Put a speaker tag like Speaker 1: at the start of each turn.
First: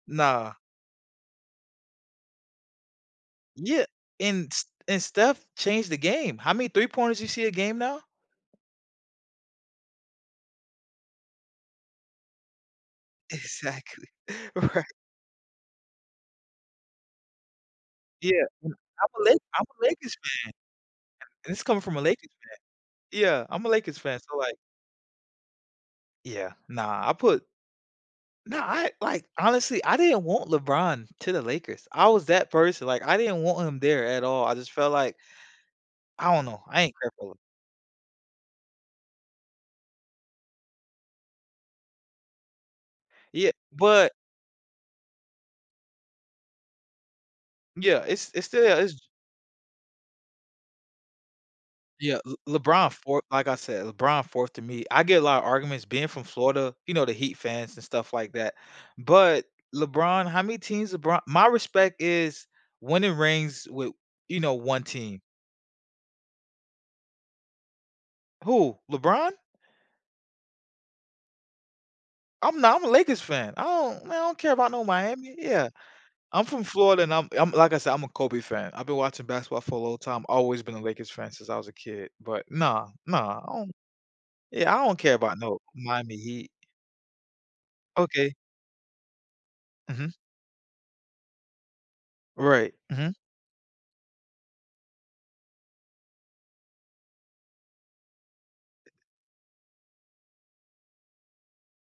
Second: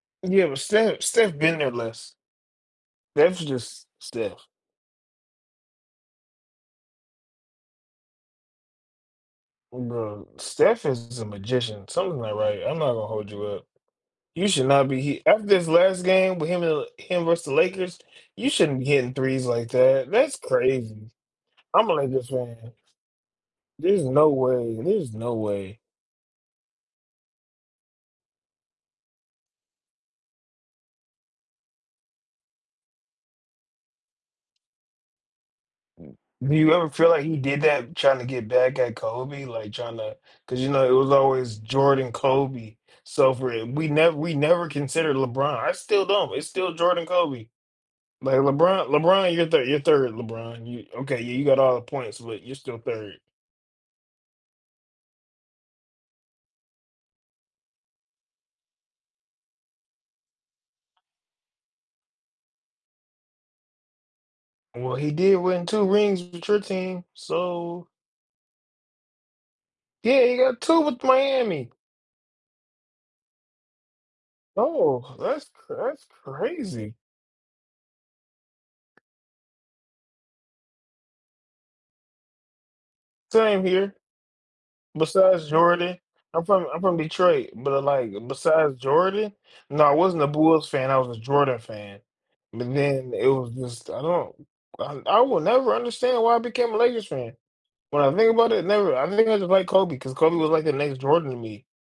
Speaker 1: Yeah,
Speaker 2: Nah.
Speaker 1: but Steph Steph been there less. That's
Speaker 2: Yeah,
Speaker 1: just Steph.
Speaker 2: and St and Steph changed the game. How many 3 pointers do you see a game now?
Speaker 1: Bruh, Steph is a magician. Something's not right I'm not gonna hold you up.
Speaker 2: Exactly,
Speaker 1: You should
Speaker 2: right.
Speaker 1: not be he after this last game with him and the l him versus the Lakers,
Speaker 2: Yeah,
Speaker 1: you
Speaker 2: m
Speaker 1: shouldn't be
Speaker 2: I'm
Speaker 1: hitting
Speaker 2: a Laker
Speaker 1: threes
Speaker 2: I'm
Speaker 1: like
Speaker 2: a
Speaker 1: that.
Speaker 2: Lakers fan,
Speaker 1: That's crazy.
Speaker 2: and it's coming
Speaker 1: I'm a
Speaker 2: from a
Speaker 1: Lakers
Speaker 2: Lakers
Speaker 1: fan.
Speaker 2: fan. Yeah, I'm a Lakers
Speaker 1: There's
Speaker 2: fan,
Speaker 1: no
Speaker 2: so like
Speaker 1: way, there's no way.
Speaker 2: Yeah, nah, I put Nah, I, like, honestly, I didn't want LeBron to the Lakers. I was that person like I didn't want him there at all I just felt like I don't
Speaker 1: Do
Speaker 2: know.
Speaker 1: you
Speaker 2: I
Speaker 1: ever
Speaker 2: ain't
Speaker 1: feel
Speaker 2: care
Speaker 1: like
Speaker 2: for
Speaker 1: he
Speaker 2: L
Speaker 1: did that, tryna get back at Kobe, like tryna 'cause you know, it was always Jordan, Kobe, so for
Speaker 2: Yea
Speaker 1: i we
Speaker 2: but
Speaker 1: never we never considered LeBron, I still don't, it's still Jordan, Kobe.
Speaker 2: Yeah, it's
Speaker 1: Like
Speaker 2: it's still
Speaker 1: LeBron
Speaker 2: it's
Speaker 1: LeBron, your 3rd, your 3rd, LeBron, you okay, yeah, you got all the points,
Speaker 2: Yeah,
Speaker 1: but you're
Speaker 2: Le
Speaker 1: still
Speaker 2: LeBron
Speaker 1: 3rd.
Speaker 2: 4th, like I said, LeBron 4th to me. I get a lotta arguments being from Florida, you know, the Heat fans and stuff like that. But LeBron, how many teams LeBron my respect is winning rings with you know, one
Speaker 1: Well, he
Speaker 2: team.
Speaker 1: did win 2 rings with your team, so.
Speaker 2: Who? LeBron?
Speaker 1: Yeah, he got 2 with Miami.
Speaker 2: I'm not I'm a Lakers fan. I don't man, I don't care about no
Speaker 1: Oh,
Speaker 2: Miami.
Speaker 1: that's
Speaker 2: Yeah,
Speaker 1: cra that's
Speaker 2: I'm from
Speaker 1: crazy.
Speaker 2: Florida and I'm I'm like I said, I'm a Kobe fan. I've been watching basketball for a long time, always been a Lakers fan since I was a kid, but nah, nah, I
Speaker 1: Same
Speaker 2: don't
Speaker 1: here.
Speaker 2: Yeah, I don't care about
Speaker 1: Besides
Speaker 2: no
Speaker 1: Jordan.
Speaker 2: Miami
Speaker 1: I'm
Speaker 2: Heat.
Speaker 1: from I'm from Detroit, but like,
Speaker 2: Okay.
Speaker 1: besides Jordan no, I
Speaker 2: Mhm.
Speaker 1: wasn't a Bulls fan, I was a Jordan fan, but
Speaker 2: Right, mhm.
Speaker 1: then it was just, I don't I I will never understand why I became a Lakers fan. When I think about it, never, I think I just like Kobe because Kobe was like the next Jordan to me.